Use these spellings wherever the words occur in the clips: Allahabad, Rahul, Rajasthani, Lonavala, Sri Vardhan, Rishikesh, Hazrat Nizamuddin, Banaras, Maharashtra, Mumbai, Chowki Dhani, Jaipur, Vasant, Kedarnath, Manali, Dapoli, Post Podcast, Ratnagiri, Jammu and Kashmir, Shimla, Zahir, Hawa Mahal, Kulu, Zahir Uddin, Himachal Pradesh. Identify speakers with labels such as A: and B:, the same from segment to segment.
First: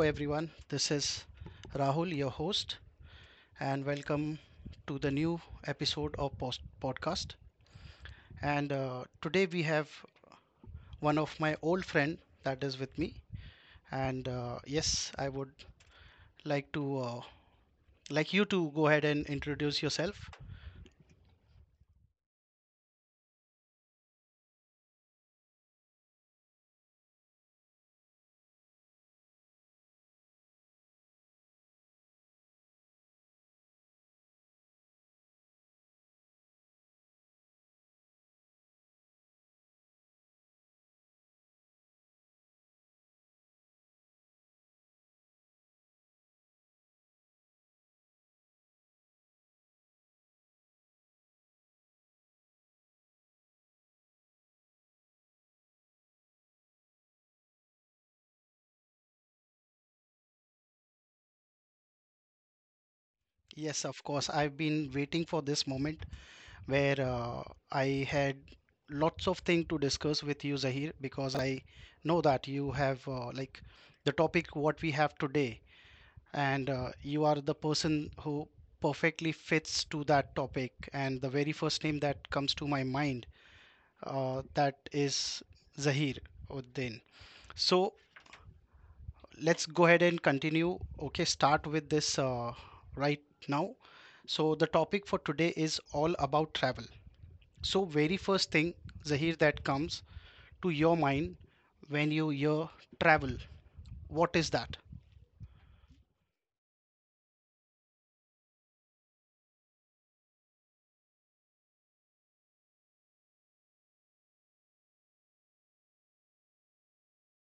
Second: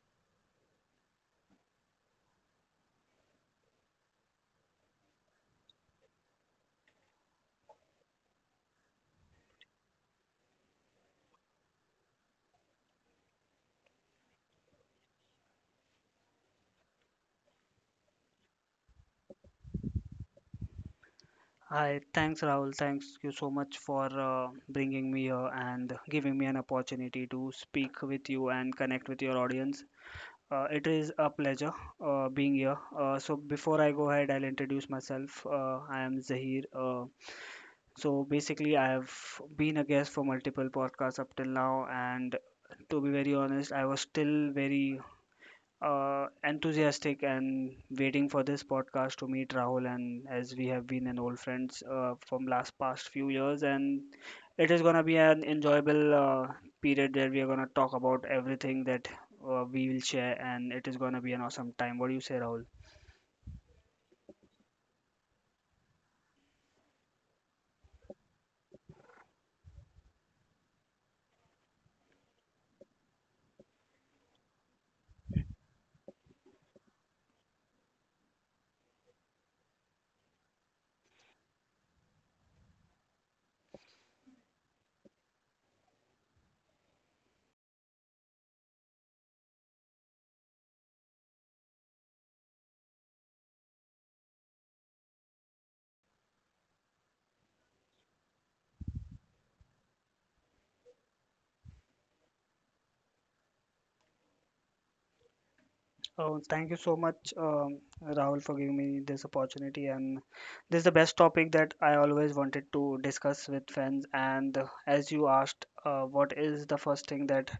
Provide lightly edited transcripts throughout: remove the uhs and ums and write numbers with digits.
A: everyone. This is Rahul, your host, and welcome to the new episode of Post Podcast. And Today we have one of my old friend that is with me. And Yes, I would like to like you to go ahead and introduce yourself.
B: Hi, thanks Rahul. Thanks you so much for bringing me here and giving me an opportunity to speak with you and connect with your audience. It is a pleasure being here. So before I go ahead, I'll introduce myself. I am Zahir. So basically, I have been a guest for multiple podcasts up till now, and to be very honest, I was still very enthusiastic and waiting for this podcast to meet Rahul. And as we have been an old friends from last past few years, and it is gonna be an enjoyable period where we are gonna talk about everything that we will share, and it is gonna be an awesome time. What do you say, Rahul?
A: Yes, of course. I've been waiting for this moment where I had lots of things to discuss with you, Zahir, because I know that you have like the topic what we have today and you are the person who perfectly fits to that topic. And the very first name that comes to my mind that is Zahir Uddin. So let's go ahead and continue. Okay, start with this right now. So the topic for today is all about travel. So very first thing, Zahir, that comes to your mind when you hear travel, what is that?
B: Oh, thank you so much, Rahul, for giving me this opportunity. And this is the best topic that I always wanted to discuss with friends. And as you asked, what is the first thing that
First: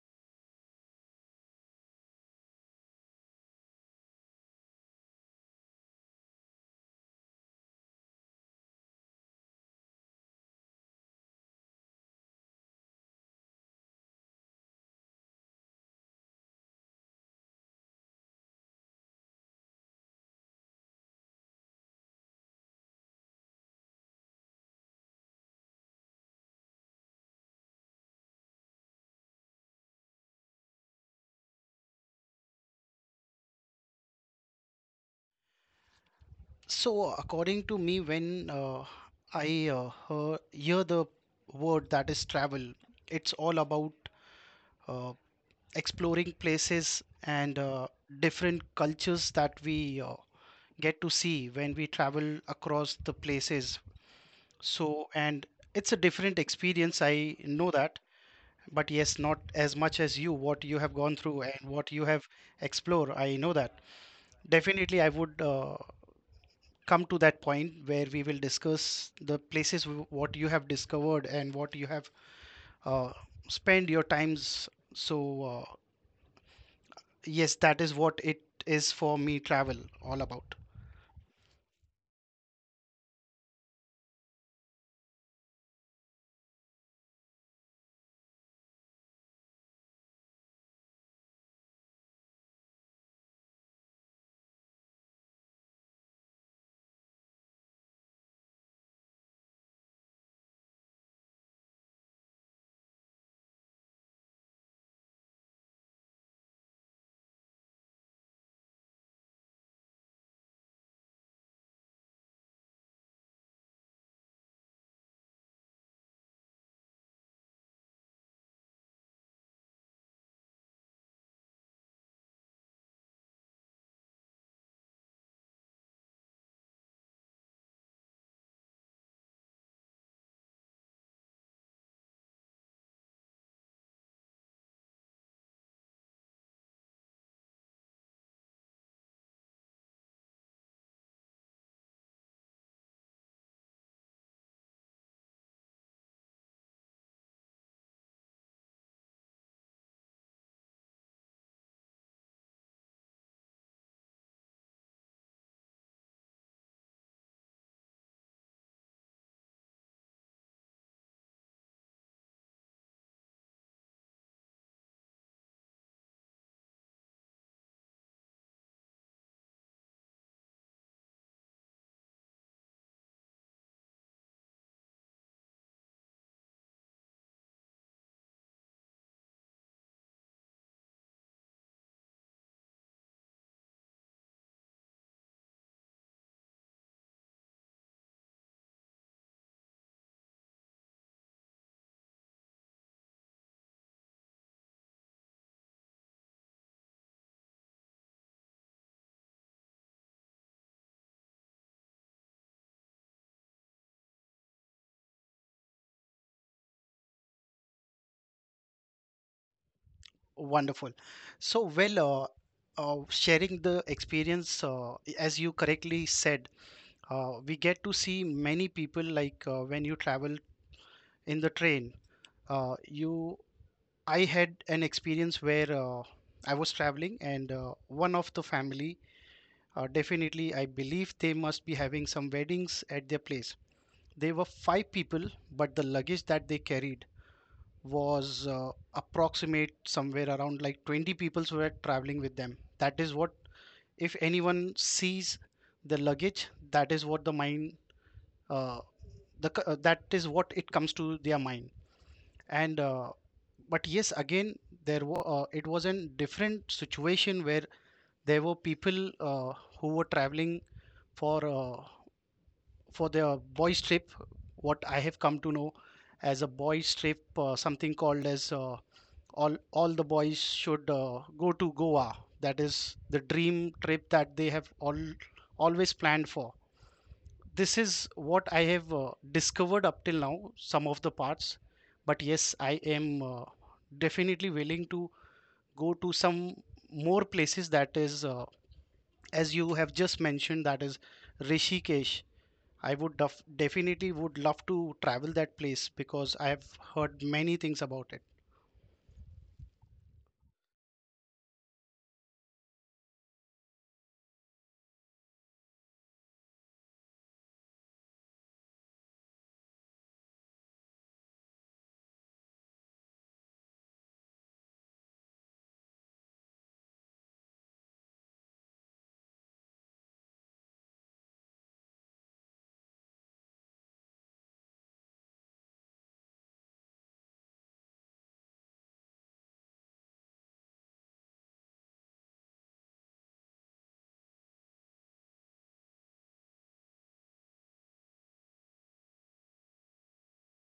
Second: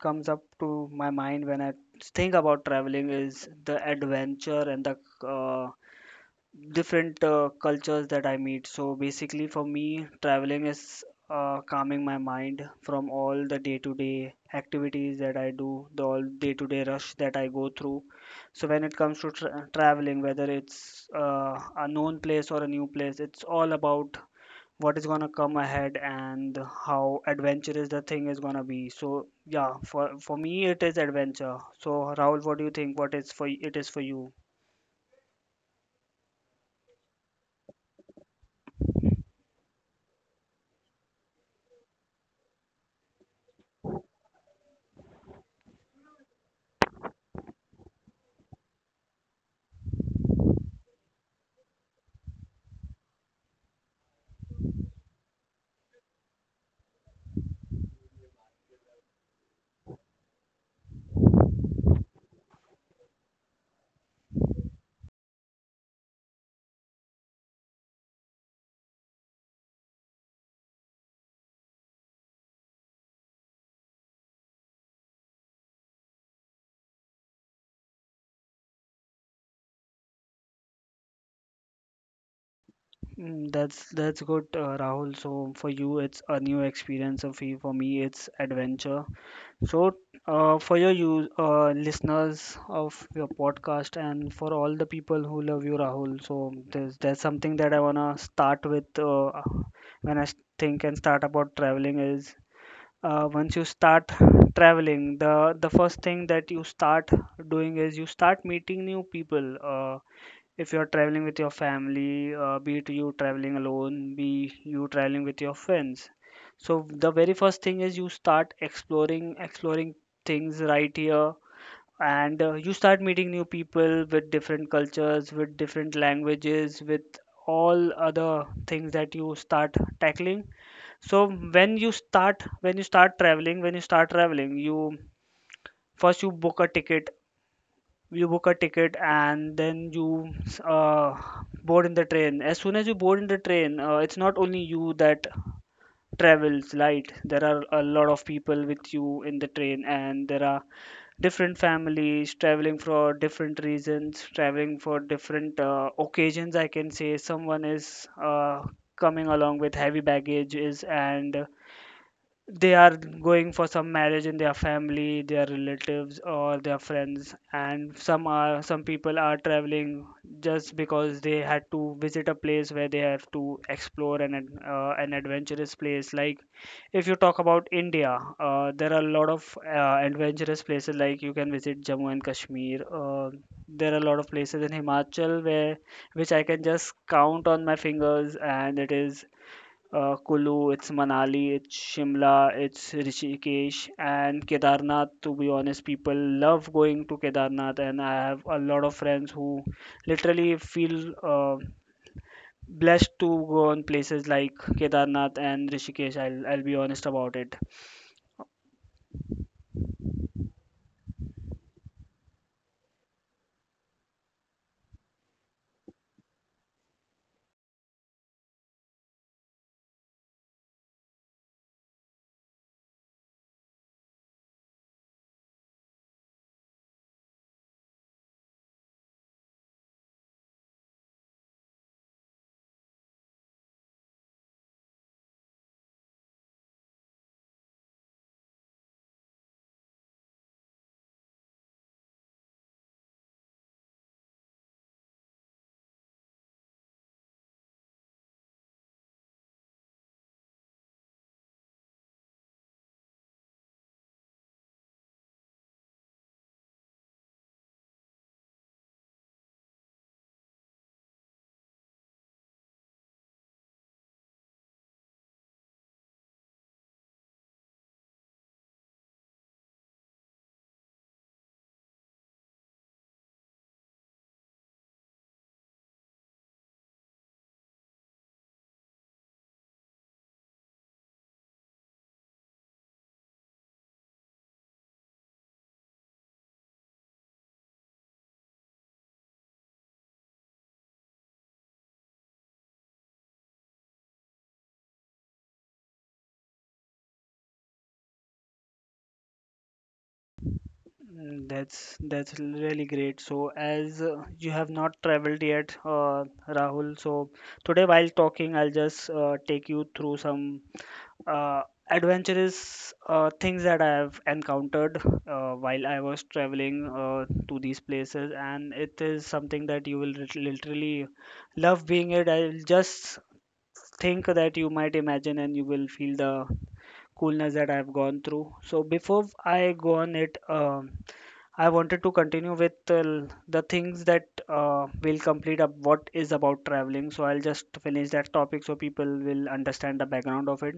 B: comes up to my mind when I think about traveling is the adventure and the uh, different cultures that I meet. So basically, for me, traveling is calming my mind from all the day-to-day activities that I do, the all day-to-day rush that I go through. So when it comes to traveling, whether it's a known place or a new place, it's all about what is gonna come ahead and how adventurous the thing is gonna be. So yeah, for me it is adventure. So Rahul, what do you think? What is for it is for you?
A: So, according to me, when I hear the word that is travel, it's all about uh, exploring places and different cultures that we get to see when we travel across the places. So, and it's a different experience, I know that. But yes, not as much as you, what you have gone through and what you have explored. I know that. Definitely, I would. Come to that point where we will discuss the places what you have discovered and what you have uh, spent your times. So, yes, that is what it is for me travel all about.
B: That's good, Rahul. So for you, it's a new experience. Of you, for me, it's adventure. So for your you listeners of your podcast and for all the people who love you, Rahul. So there's something that I wanna start with when I think and start about traveling is once you start traveling, the first thing that you start doing is you start meeting new people, if you're traveling with your family, be it you traveling alone, be you traveling with your friends. So the very first thing is you start exploring things right here, and you start meeting new people with different cultures, with different languages, with all other things that you start tackling. So when you start traveling when you start traveling you first you book a ticket, and then you uh, board in the train. As soon as you board in the train, it's not only you that travels right, there are a lot of people with you in the train, and there are different families traveling for different reasons, traveling for different occasions. I can say someone is coming along with heavy baggages and they are going for some marriage in their family, their relatives or their friends, and some people are traveling just because they had to visit a place where they have to explore an an adventurous place. Like, if you talk about India, there are a lot of adventurous places, like you can visit Jammu and Kashmir. There are a lot of places in Himachal, where which I can just count on my fingers, and it is Kulu, it's Manali, it's Shimla, it's Rishikesh, and Kedarnath. To be honest, people love going to Kedarnath, and I have a lot of friends who literally feel blessed to go on places like Kedarnath and Rishikesh. I'll be honest about it.
A: Wonderful. So, sharing the experience, as you correctly said, we get to see many people like when you travel in the train. Uh, you, I had an experience where I was traveling and one of the family. Definitely, I believe they must be having some weddings at their place. They were five people, but the luggage that they carried was approximate somewhere around like 20 people were traveling with them. That is what, if anyone sees the luggage, that is what the mind, uh, that is what it comes to their mind. And But yes, again, there were it was a different situation where there were people who were traveling for. For the boy trip what I have come to know as a boy trip, something called as all the boys should go to Goa. That is the dream trip that they have all always planned for. This is what I have discovered up till now, some of the parts. But yes, I am definitely willing to go to some more places, that is, as you have just mentioned, that is Rishikesh. I would definitely would love to travel that place because I have heard many things about it.
B: That's really great. So, as you have not traveled yet, Rahul, so today while talking, I'll just take you through some uh, adventurous things that I have encountered while I was traveling to these places, and it is something that you will literally love being it. I'll just think that you might imagine, and you will feel the coolness that I've gone through. So before I go on it, I wanted to continue with the things that will complete up what is about traveling. So I'll just finish that topic so people will understand the background of it.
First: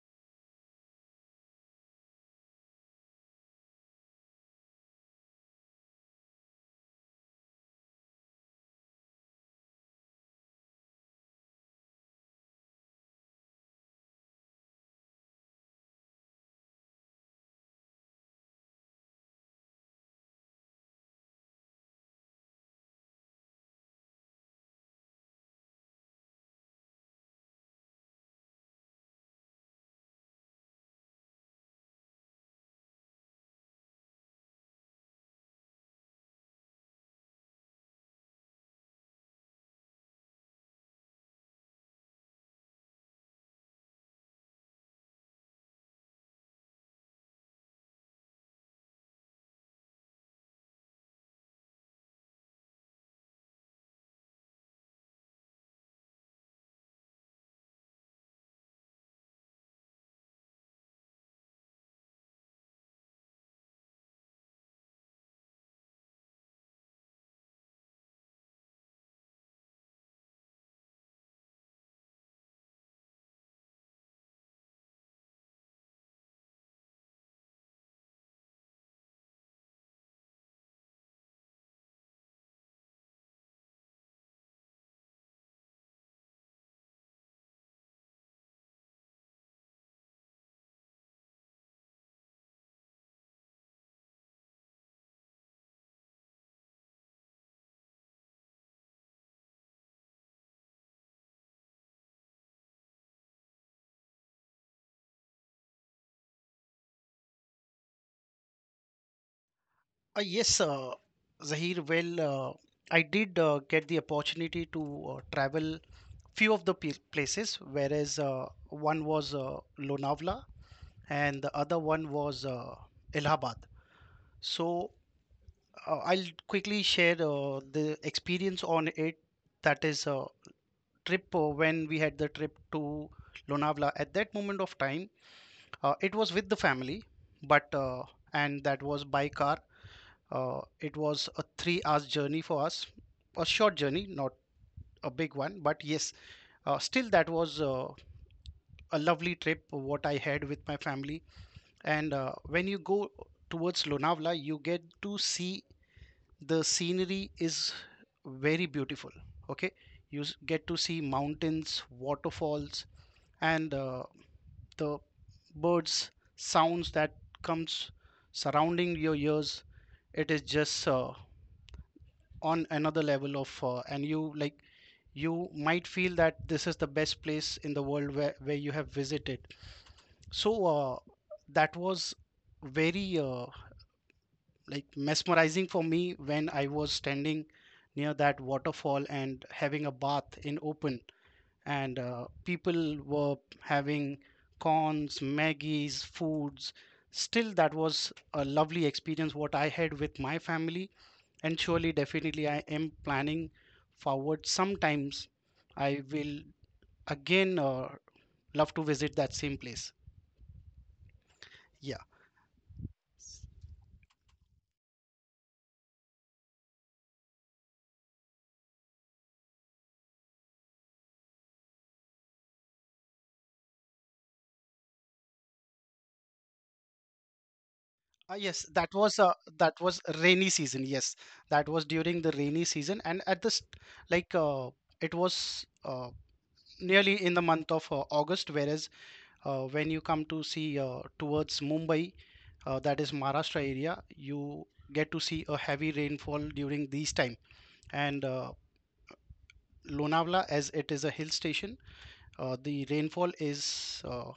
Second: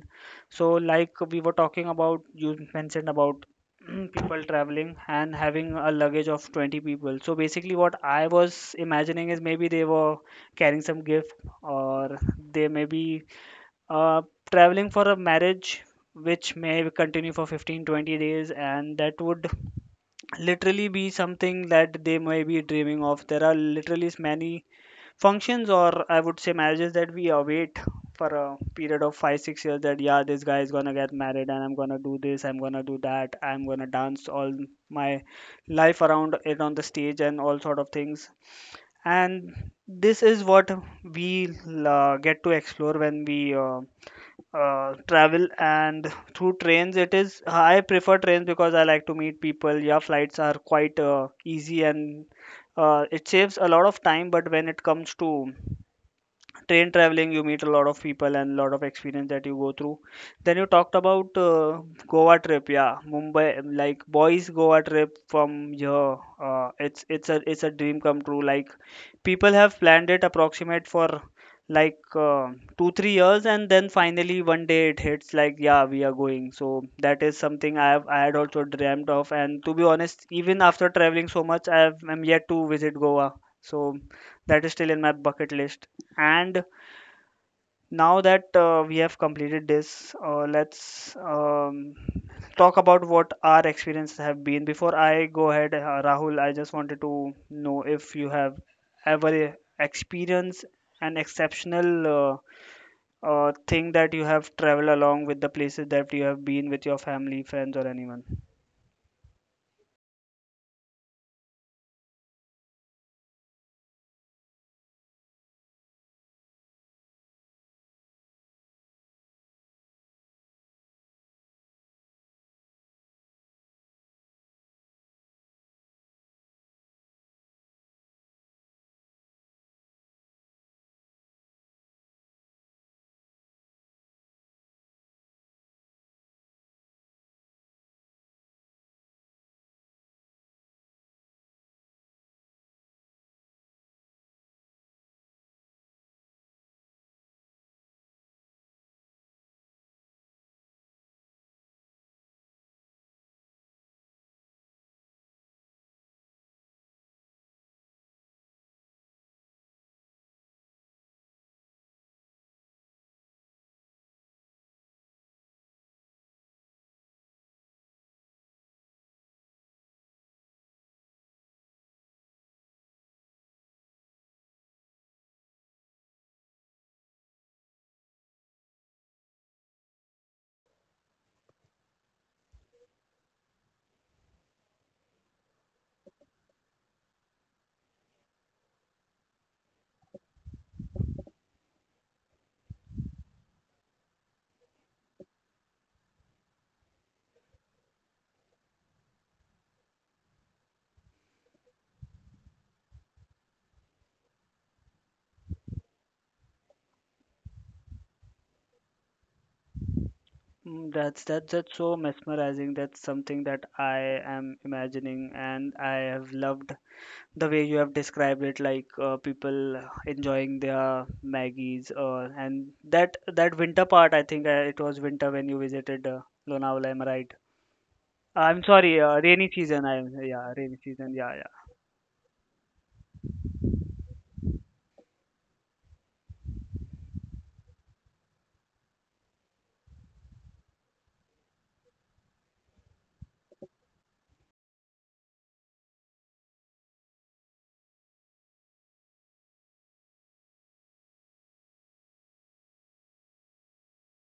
B: So like we were talking about, you mentioned about people traveling and having a luggage of 20 people. So basically what I was imagining is maybe they were carrying some gift, or they maybe. Uh, traveling for a marriage, which may continue for 15, 20 days, and that would literally be something that they may be dreaming of. There are literally many functions, or I would say marriages, that we await for a period of 5, 6 years, that yeah, this guy is gonna get married, and I'm gonna do this, I'm gonna do that, I'm gonna dance all my life around it on the stage, and all sort of things. And this is what we get to explore when we. Travel and through trains. It is, I prefer trains because I like to meet people. Yeah, flights are quite easy and it saves a lot of time, but when it comes to train traveling, you meet a lot of people and lot of experience that you go through. Then you talked about Goa trip. Yeah, Mumbai, like boys Goa trip from here, it's a dream come true. Like, people have planned it approximate for like 2 3 years, and then finally one day it hits, like, yeah, we are going. So that is something I had also dreamt of, and to be honest, even after traveling so much, I'm yet to visit Goa. So that is still in my bucket list. And now that we have completed this, let's talk about what our experiences have been. Before I go ahead, Rahul, I just wanted to know if you have ever experienced an exceptional thing that you have traveled along with the places that you have been with your family, friends, or anyone.
A: Yes, Zahir. Well, I did get the opportunity to travel few of the places, whereas one was Lonavala and the other one was Allahabad. So I'll quickly share the experience on it. That is a trip when we had the trip to Lonavala. At that moment of time, it was with the family, but and that was by car. It was a 3 hours journey for us, a short journey, not a big one, but yes, still that was a lovely trip what I had with my family. And when you go towards Lonavala, you get to see the scenery is very beautiful. Okay, you get to see mountains, waterfalls, and the birds sounds that comes surrounding your ears, it is just on another level of and you, like, you might feel that this is the best place in the world where you have visited. So that was very like mesmerizing for me when I was standing near that waterfall and having a bath in open, and people were having corns, Maggies, foods. Still, that was a lovely experience what I had with my family, and surely, definitely, I am planning forward. Sometimes I will again love to visit that same place.
B: That's
A: Yeah.
B: so mesmerizing. That's something that I am imagining, and I have loved the way you have described it, like people enjoying their maggies, and that winter part. I think it was winter when you visited Lonavala, am I right?
A: Uh, yes,
B: I'm
A: that
B: sorry,
A: was uh,
B: rainy
A: that
B: season.
A: was
B: I am
A: rainy
B: Yeah,
A: season.
B: rainy
A: Yes,
B: season. Yeah, yeah,
A: that was during the rainy season, and at this, like uh, it was nearly in the month of August, whereas when you come to see towards Mumbai, that is Maharashtra area, you get to see a heavy rainfall during these time. And Lonavala, as it is a hill station, the rainfall is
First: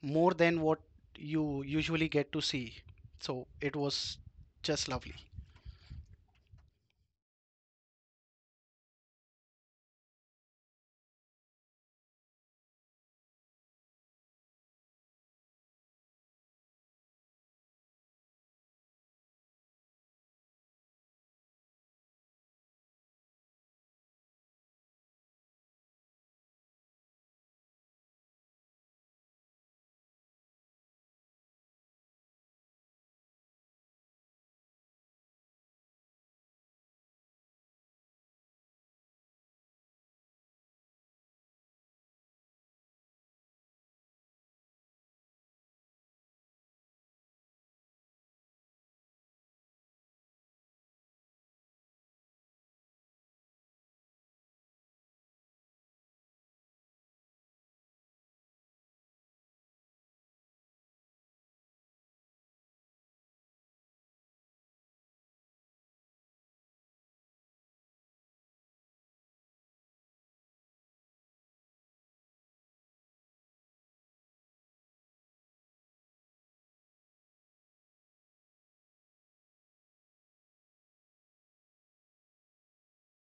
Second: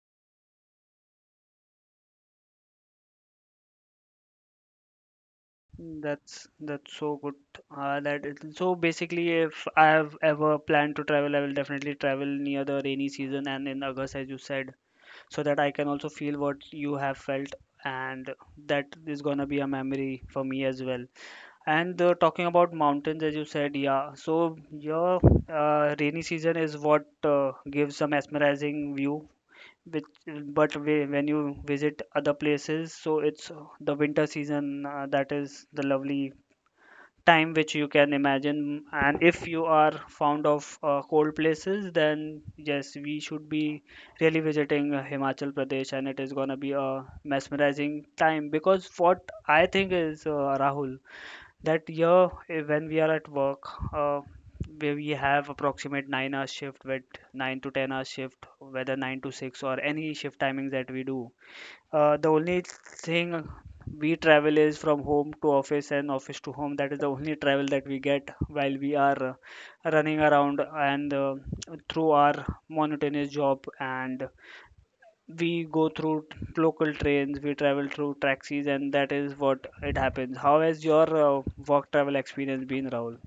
A: more than what you usually get to see. So it was just lovely.
B: that's so good. That is, so basically, if I have ever planned to travel, I will definitely travel near the rainy season and in August, as you said, so that I can also feel what you have felt, and that is gonna be a memory for me as well. And talking about mountains, as you said, yeah. So your rainy season is what gives a mesmerizing view. Which, but when you visit other places, so it's the winter season that is the lovely time which you can imagine. And if you are fond of cold places, then yes, we should be really visiting Himachal Pradesh, and it is gonna be a mesmerizing time. Because what I think is, Rahul, that year when we are at work, uh, where we have approximate 9 to 10 hour shift, whether 9 to 6 or any shift timings that we do, the only thing we travel is from home to office and office to home. That is the only travel that we get while we are running around and through our monotonous job, and we go through local trains, we travel through taxis, and that is what it happens. How has your work travel experience been, Rahul?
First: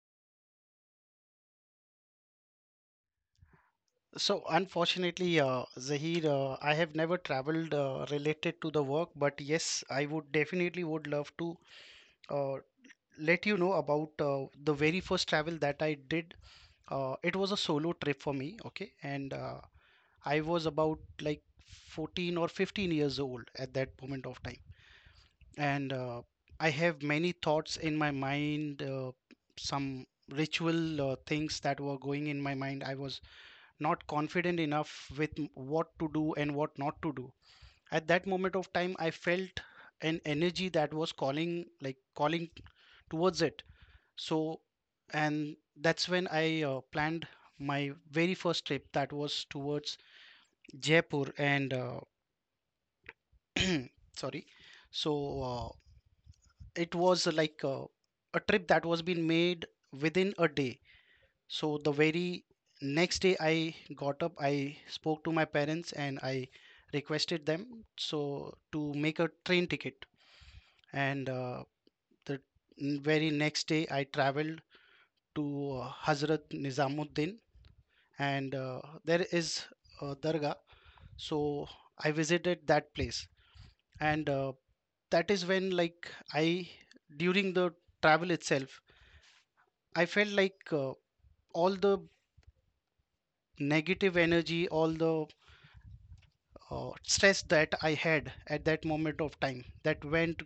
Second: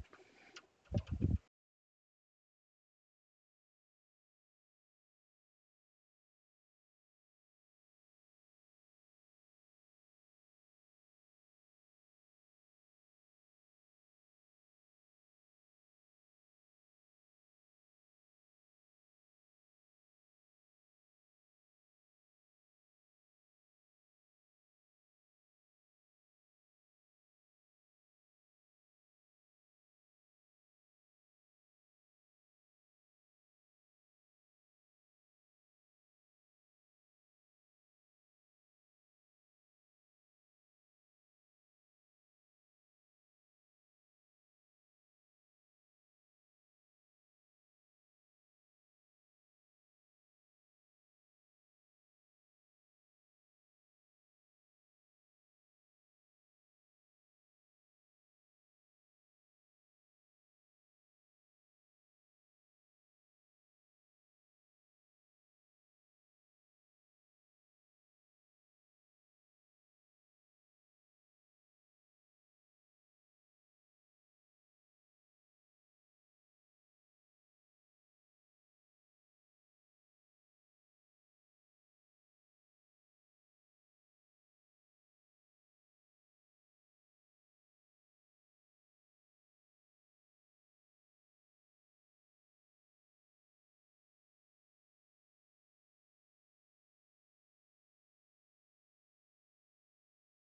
A: So unfortunately, Zahir, I have never traveled related to the work, but yes, I would definitely would love to uh, let you know about the very first travel that I did. It was a solo trip for me, okay, and I was about like 14 or 15 years old at that moment of time, and I have many thoughts in my mind, some ritual things that were going in my mind. I was not confident enough with what to do and what not to do. At that moment of time, I felt an energy that was calling, like calling towards it. So, and that's when I planned my very first trip that was towards Jaipur and sorry. So, uh, it was a trip that was being made within a day. So the very next day I got up, I spoke to my parents and I requested them so to make a train ticket. And the very next day I traveled to Hazrat Nizamuddin, and there is a dargah. So I visited that place, and that is when, like, I, during the travel itself, I felt like all the negative energy, all the stress that I had at that moment of time, that went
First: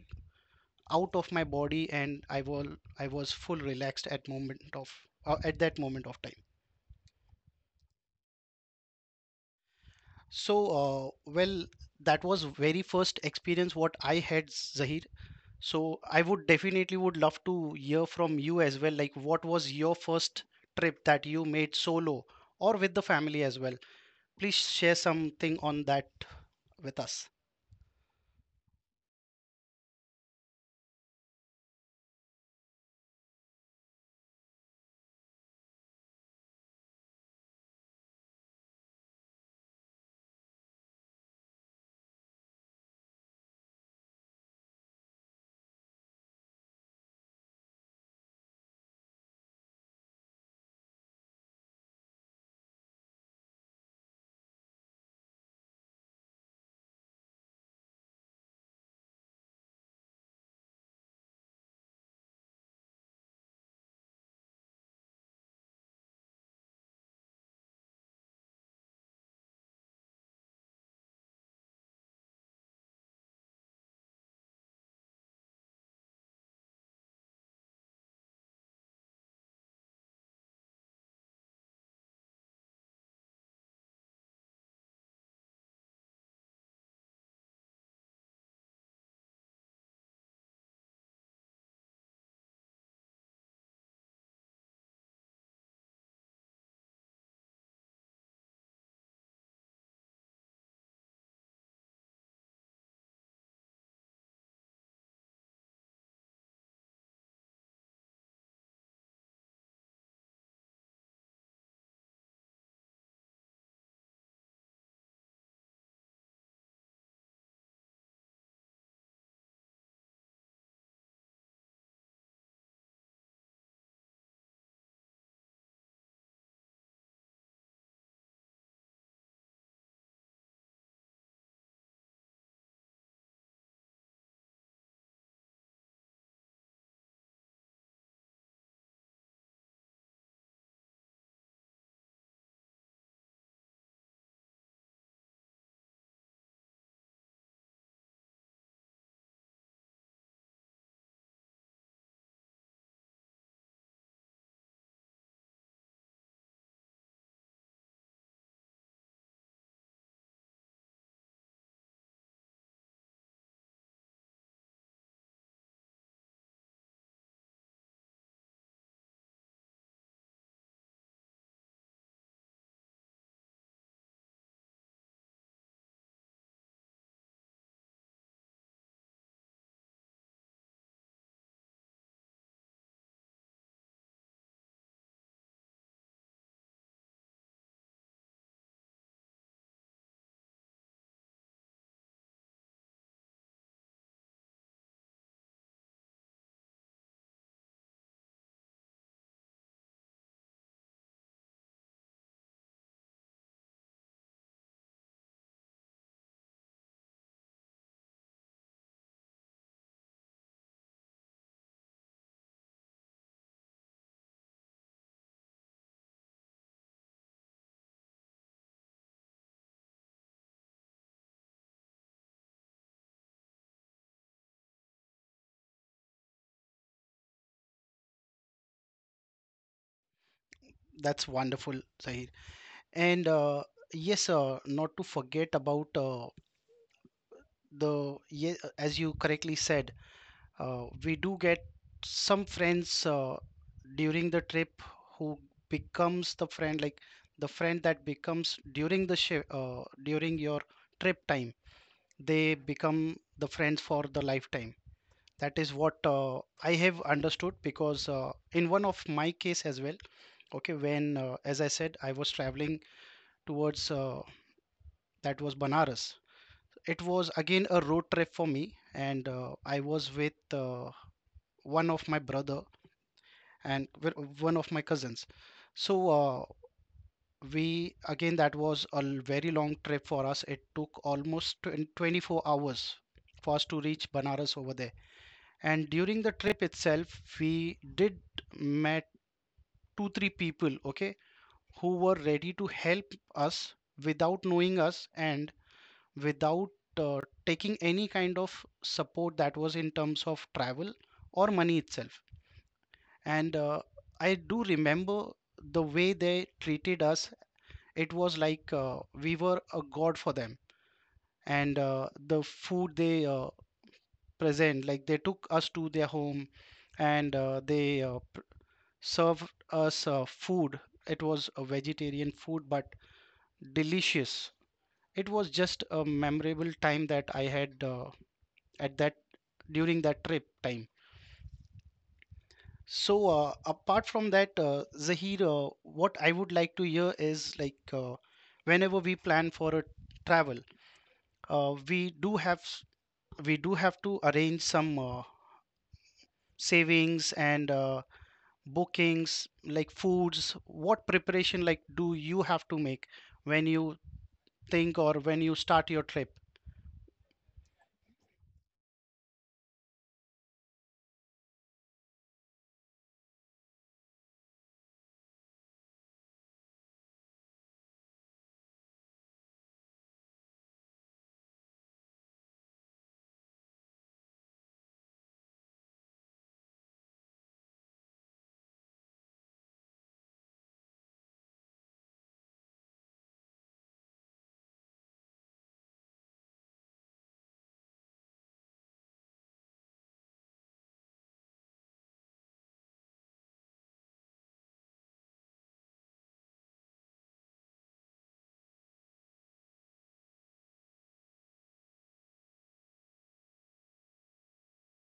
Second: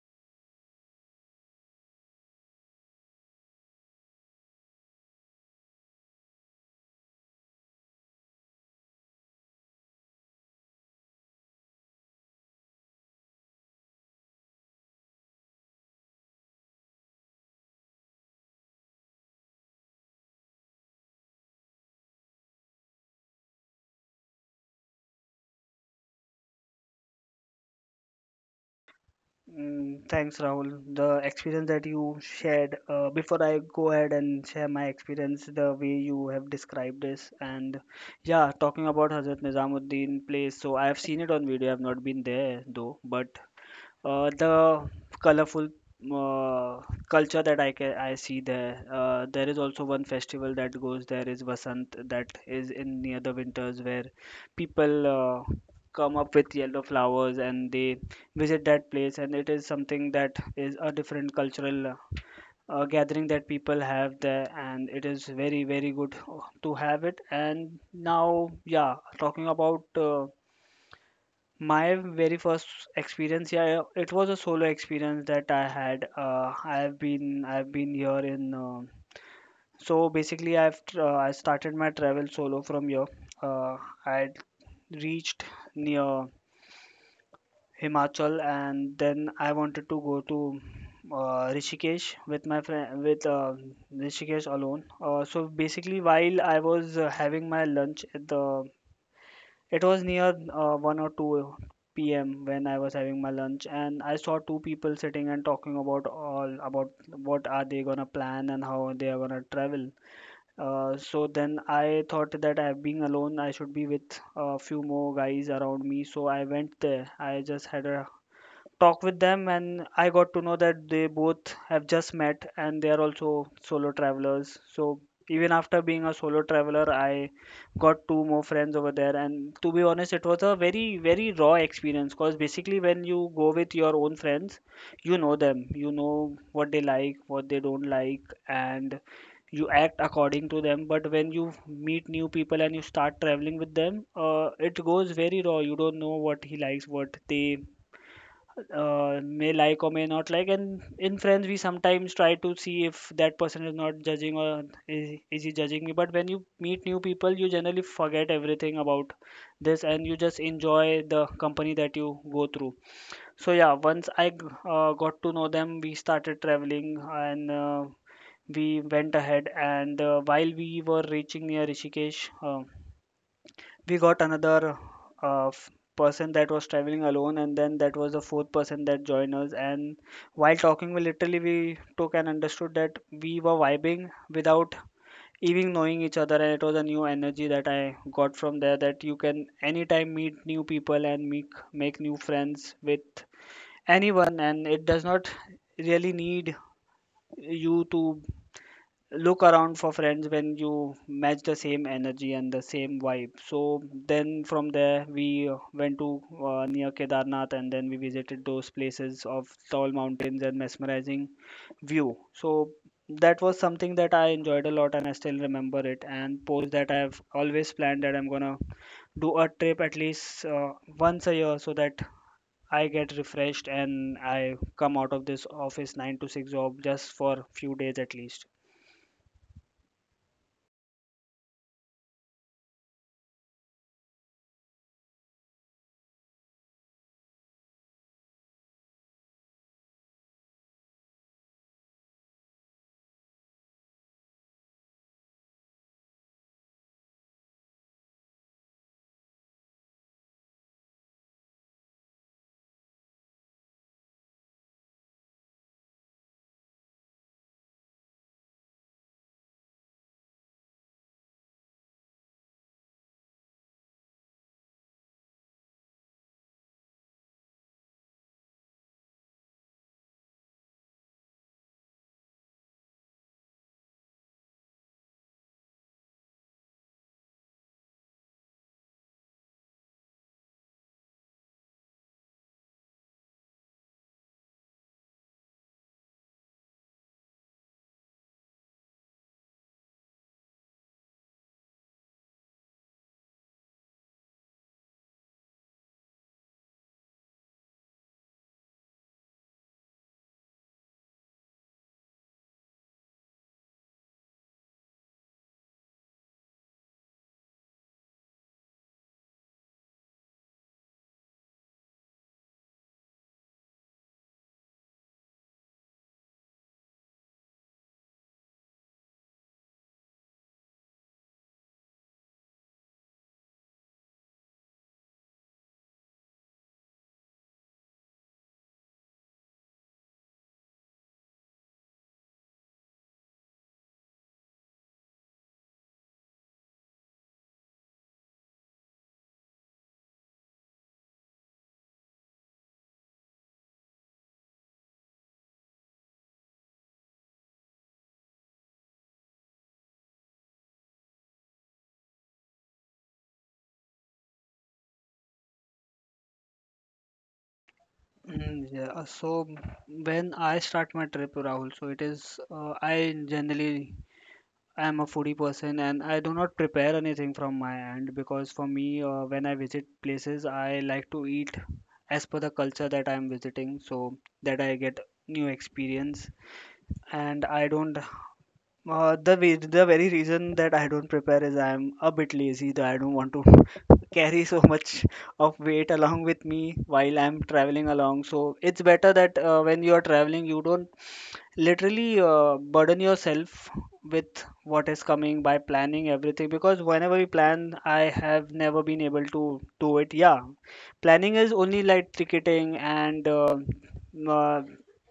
A: out of my body, and I was full relaxed at moment of at that moment of time. So well, that was very first experience what I had, Zahir. So I would definitely would love to hear from you as well, like what was your first trip that you made solo or with the family as well. Please share something on that with us.
B: Thanks, Rahul. The experience that you shared, before I go ahead and share my experience, the way you have described this, and yeah, talking about Hazrat Nizamuddin place, so I have seen it on video, I have not been there though, but the colorful uh, culture that I see there. There is also one festival that goes there, is Vasant, that is in near the winters, where people come up with yellow flowers and they visit that place, and it is something that is a different cultural gathering that people have there, and it is very very good to have it. And now yeah, talking about my very first experience, yeah, it was a solo experience that I had. I've been here in. So basically, I've I started my travel solo from here. Uh, I reached near Himachal, and then I wanted to go to Rishikesh with my friend with Rishikesh alone. So basically, while I was having my lunch at the it was near 1 or 2 p.m. when I was having my lunch, and I saw two people sitting and talking about all about what are they gonna plan and how they are gonna travel. So then I thought that I being alone, I should be with a few more guys around me. So I went there. I just had a talk with them and I got to know that they both have just met and they are also solo travelers. So even after being a solo traveler, I got two more friends over there. And to be honest, it was a very, very raw experience, because basically when you go with your own friends, you know them, you know what they like, what they don't like, and you act according to them. But when you meet new people and you start traveling with them, it goes very raw. You don't know what he likes, what they may like or may not like. And in friends we sometimes try to see if that person is not judging, or is he judging me. But when you meet new people you generally forget everything about this, and you just enjoy the company that you go through. So yeah, once I got to know them, we started traveling, and we went ahead, and while we were reaching near Rishikesh, we got another uh, f- person that was traveling alone, and then that was the fourth person that joined us. And while talking, we literally, we took and understood that we were vibing without even knowing each other, and it was a new energy that I got from there, that you can anytime meet new people and make new friends with anyone, and it does not really need you to look around for friends when you match the same energy and the same vibe. So then from there we went to near Kedarnath, and then we visited those places of tall mountains and mesmerizing view. So that was something that I enjoyed a lot, and I still remember it. And post that, I've always planned that I'm gonna do a trip at least once a year, so that I get refreshed and I come out of this office 9 to 6 job just for few days at least.
A: That's wonderful, Zahir. And yes, not to forget about the, as you correctly said, we do get some friends during the trip who becomes the friend, like the friend that becomes during the shi during your trip time, they become the friends for the lifetime. That is what I have understood because in one of my case as well, okay, when as I said, I was traveling towards that was Banaras. It was again a road trip for me, and I was with one of my brother and one of my cousins. So we again, that was a very long trip for us. It took almost 20 24 hours for us to reach Banaras over there. And during the trip itself, we did met 2 3 people, okay, who were ready to help us without knowing us and without uh, taking any kind of support that was in terms of travel or money itself. And I do remember the way they treated us. It was like we were a god for them. And the food they present, like they took us to their home and they served us food. It was a vegetarian food, but delicious. It was just a memorable time that I had at that, during that trip time. So apart from that, Zahir, what I would like to hear is like whenever we plan for a travel, uh, we do have s- we do have to arrange some savings and bookings like foods. What preparation like do you have to make when you think or when you start your trip?
B: Mm, yeah, so when I start my trip, Rahul, so it is, I generally, I am a foodie person, and I do not prepare anything from my end, because for me, when I visit places, I like to eat as per the culture that I am visiting, so that I get new experience. And I don't, the way, the very reason that I don't prepare is I'm a bit lazy, that I don't want to carry so much of weight along with me while I'm traveling along. So it's better that when you are traveling, you don't literally burden yourself with what is coming by planning everything, because whenever we plan I have never been able to do it, yeah. Planning is only like ticketing, and uh,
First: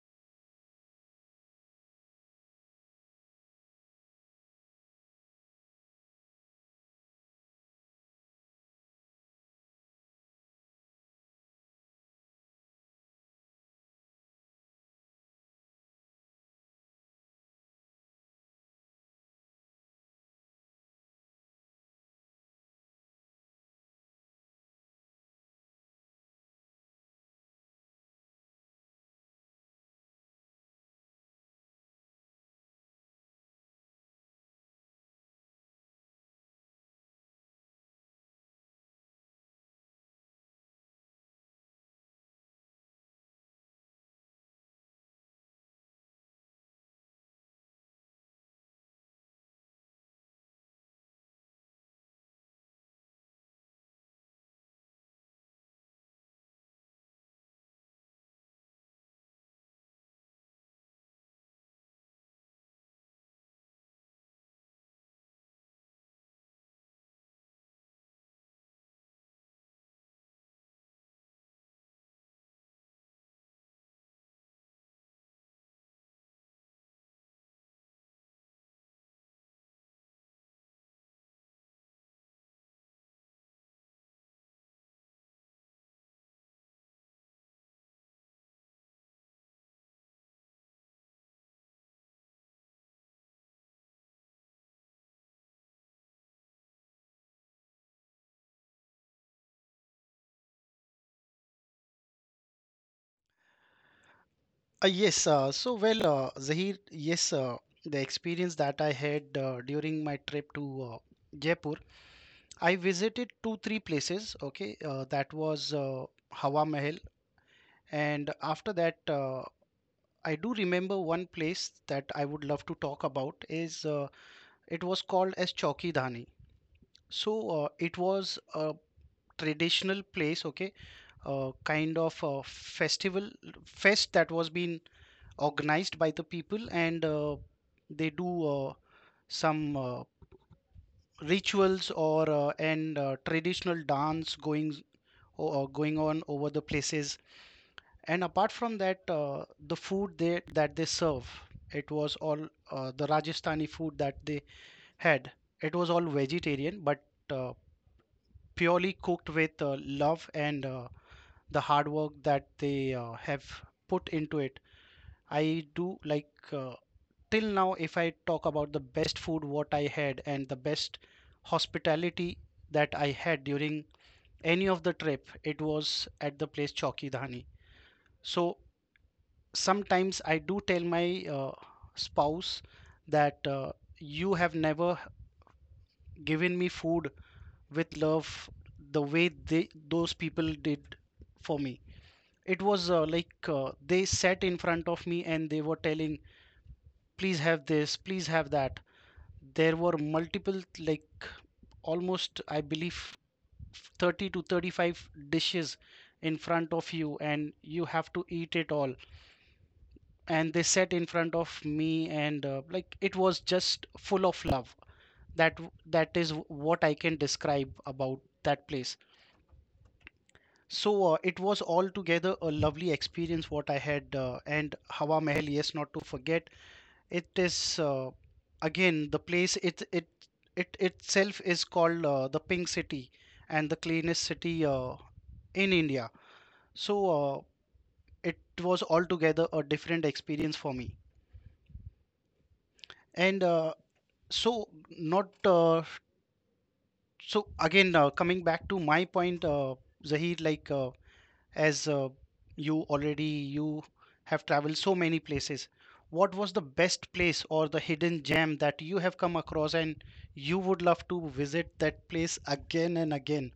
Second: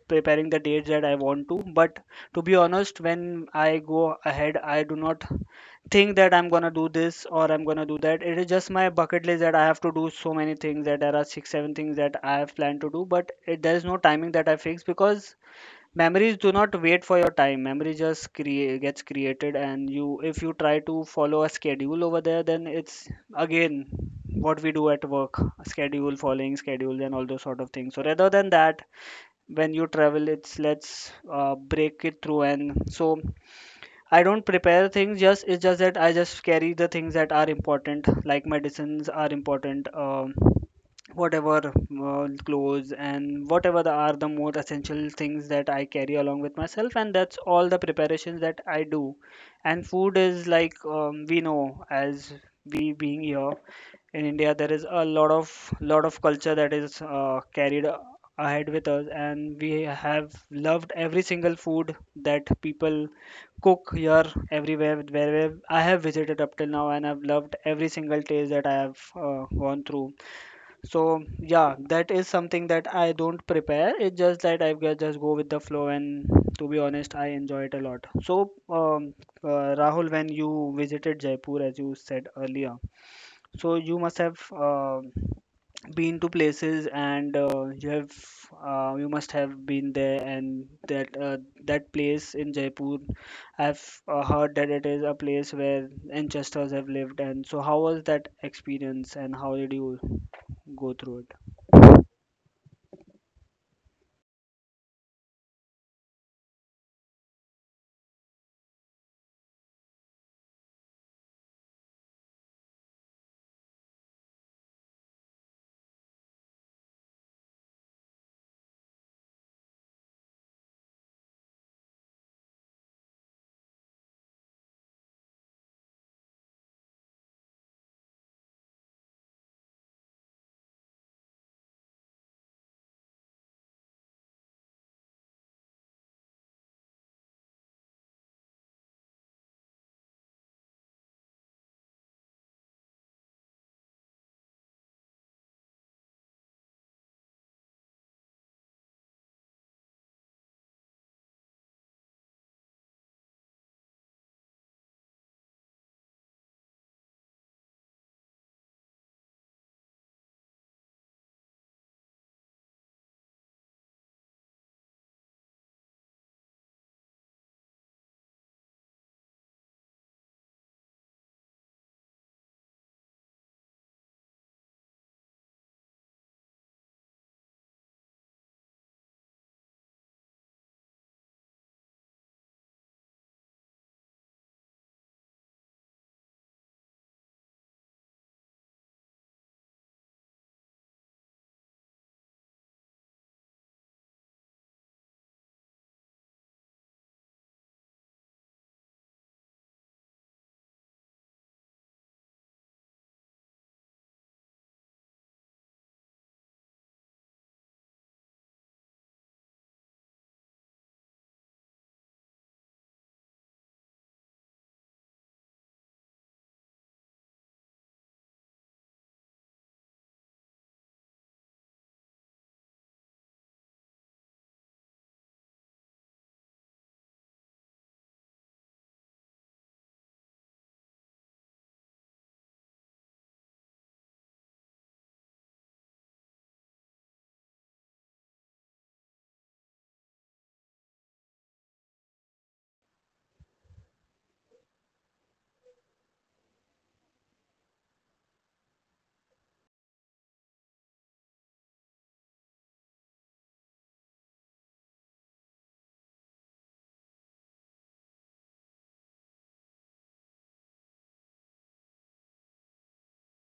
B: preparing the dates that I want to. But to be honest, when I go ahead I do not think that I'm gonna do this or I'm gonna do that. It is just my bucket list, that I have to do so many things, that there are six, seven things that I have planned to do, but there is no timing that I fix, because memories do not wait for your time. Memory just create gets created, and you, if you try to follow a schedule over there, then it's again what we do at work, schedule following schedule and all those sort of things. So rather than that, when you travel, it's let's break it through. And so I don't prepare things, just it's just that I just carry the things that are important, like medicines are important, whatever clothes, and whatever are the more essential things that I carry along with myself, and that's all the preparations that I do. And food is like, we know, as we being here in India, there is a lot of culture that is carried ahead with us, and we have loved every single food that people cook here everywhere, wherever I have visited up till now, and I've loved every single taste that I have gone through. So yeah, that is something that I don't prepare. It's just that I just go with the flow, and to be honest, I enjoy it a lot. So uh, Rahul, when you visited Jaipur, as you said earlier, so you must have been to places, and you have you must have been there, and that that place in Jaipur, I've heard that it is a place where ancestors have lived, and so how was that experience, and how did you go through it?
A: Yes, so well, Zahir, yes, the experience that I had during my trip to uh, Jaipur, I visited two, three places. Okay, that was Hawa Mahal, and after that, I do remember one place that I would love to talk about is, it was called as Chowki Dhani. So it was a traditional place, okay, kind of a festival fest that was being organized by the people, and they do some rituals or and traditional dance going on over the places. And apart from that, the food they that they serve, it was all the Rajasthani food that they had. It was all vegetarian, but uh, purely cooked with love and the hard work that they have put into it. I do like, till now, if I talk about the best food what I had and the best hospitality that I had during any of the trip, it was at the place Chowki Dhani. So sometimes I do tell my uh, spouse that you have never given me food with love the way they, those people did for me. It was they sat in front of me and they were telling, please have this, please have that. There were multiple, like almost I believe 30 to 35 dishes in front of you and you have to eat it all. And they sat in front of me and like, it was just full of love. That that is what I can describe about that place. So it was altogether a lovely experience what I had. And Hawa Mahal, yes, not to forget, it is again the place, it itself is called the pink city and the cleanest city in India. So it was altogether a different experience for me. And so not so again Coming back to my point, Zahir, like, as you already you have traveled so many places. What was the best place or the hidden gem that you have come across and you would love to visit that place again and again?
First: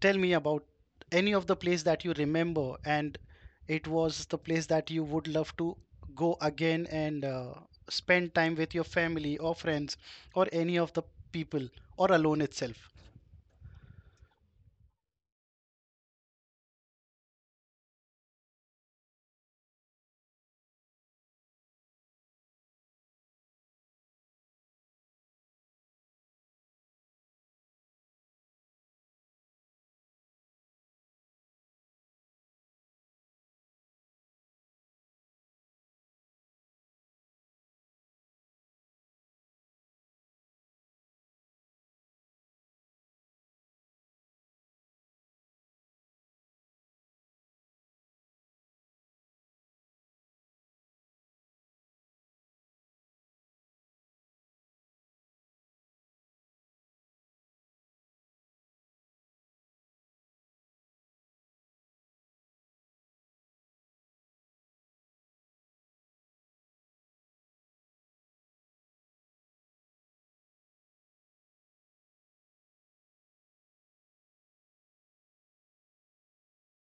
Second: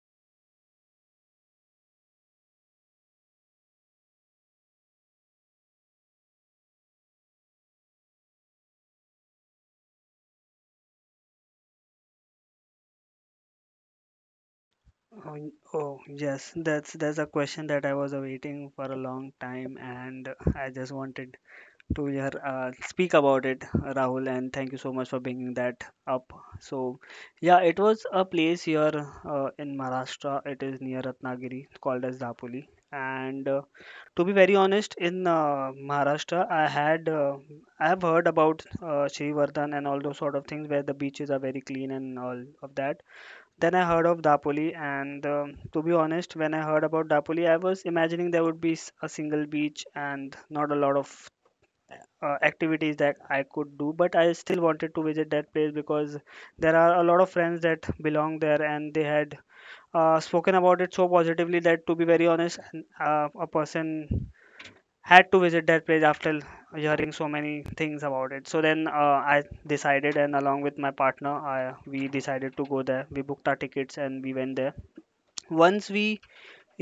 A: Tell me about any of the place that you remember and it was the place that you would love to go again and spend time with your family or friends or any of the people or alone itself.
B: Oh yes, that's a question that I was awaiting for a long time, and I just wanted to speak about it, Rahul, and thank you so much for bringing that up. So, yeah, it was a place here in Maharashtra. It is near Ratnagiri, called as Dapoli. And to be very honest, in Maharashtra, I have heard about Sri Vardhan and all those sort of things where the beaches are very clean and all of that. Then I heard of Dapoli, and to be honest, when I heard about Dapoli, I was imagining there would be a single beach and not a lot of activities that I could do, but I still wanted to visit that place because there are a lot of friends that belong there, and they had spoken about it so positively that, to be very honest, a person had to visit that place after hearing so many things about it. So then I decided, and along with my partner, we decided to go there. We booked our tickets and we went there. Once we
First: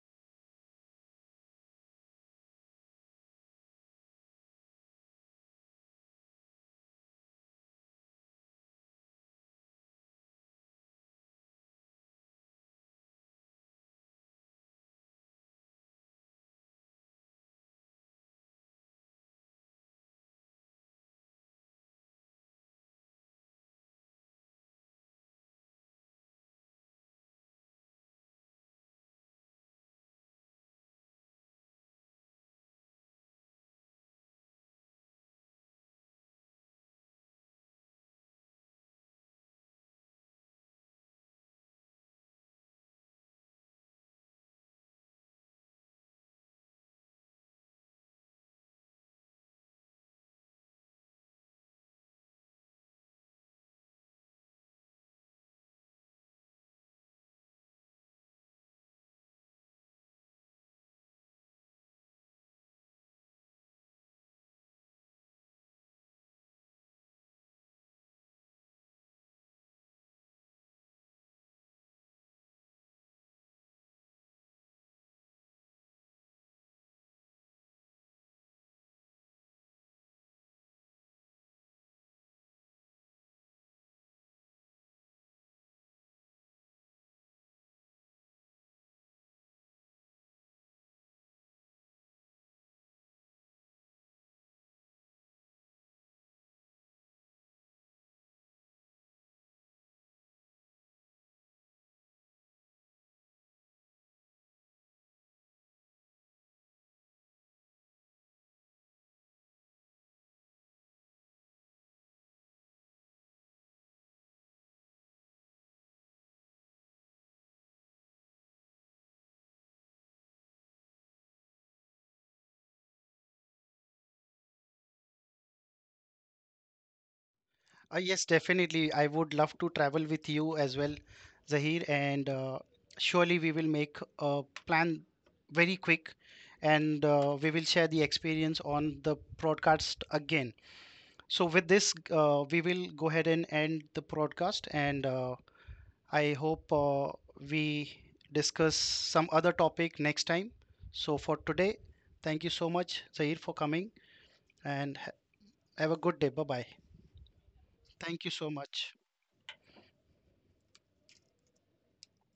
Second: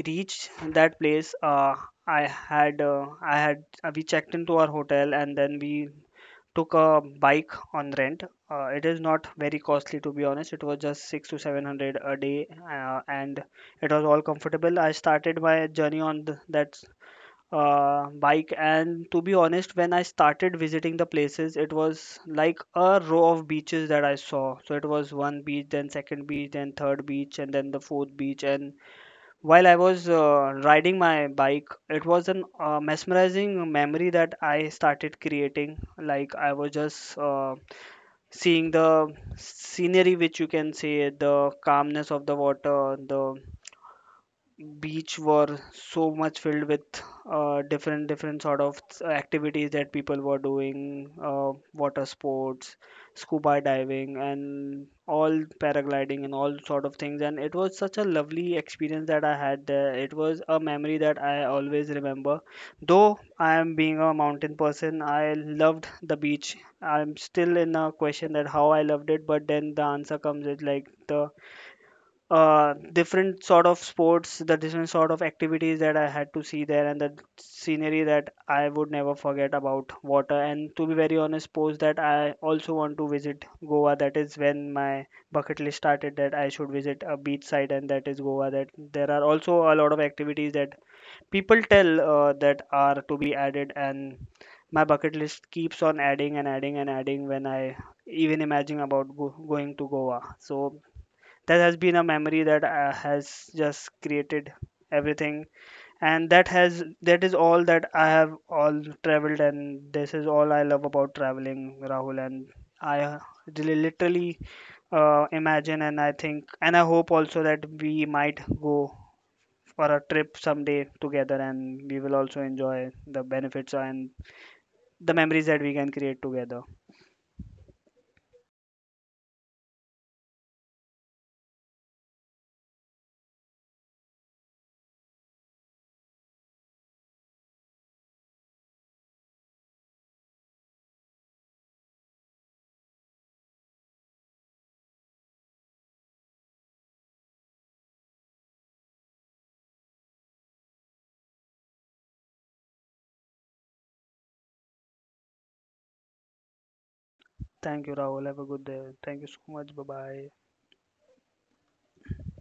B: reached that place, I had we checked into our hotel, and then we took a bike on rent. It is not very costly, to be honest. It was just six to seven hundred a day, and it was all comfortable. I started my journey on that bike, and to be honest, when I started visiting the places, it was like a row of beaches that I saw. So it was one beach, then second beach, then third beach, and then the fourth beach, and while I was riding my bike, it was an mesmerizing memory that I started creating, like I was just seeing the scenery, which you can say, the calmness of the water. The beach were so much filled with different sort of activities that people were doing, water sports, scuba diving and all, paragliding and all sort of things. And it was such a lovely experience that I had there. It was a memory that I always remember. Though I am being a mountain person, I loved the beach. I'm still in a question that how I loved it, but then the answer comes with like the different sort of sports, the different sort of activities that I had to see there, and the scenery that I would never forget about water. And to be very honest, post that, I also want to visit Goa. That is when my bucket list started, that I should visit a beach side, and that is Goa, that there are also a lot of activities that people tell that are to be added, and my bucket list keeps on adding and adding and adding when I even imagine about going to Goa. So that has been a memory that has just created everything, and that is all that I have all traveled, and this is all I love about traveling, Rahul. And I really literally imagine and I think, and I hope also that we might go for a trip someday together, and we will also enjoy the benefits and the memories that we can create together.
A: Yes, definitely. I would love to travel with you as well, Zahir, and surely we will make a plan very quick, and we will share the experience on the broadcast again. So with this, we will go ahead and end the broadcast, and I hope we discuss some other topic next time. So for today, thank you so much, Zaid, for coming, and have a good day. Bye bye.
B: Thank you,
A: Thank
B: Rahul.
A: you
B: Have a
A: so
B: good day.
A: much.
B: Thank you so much. Bye bye.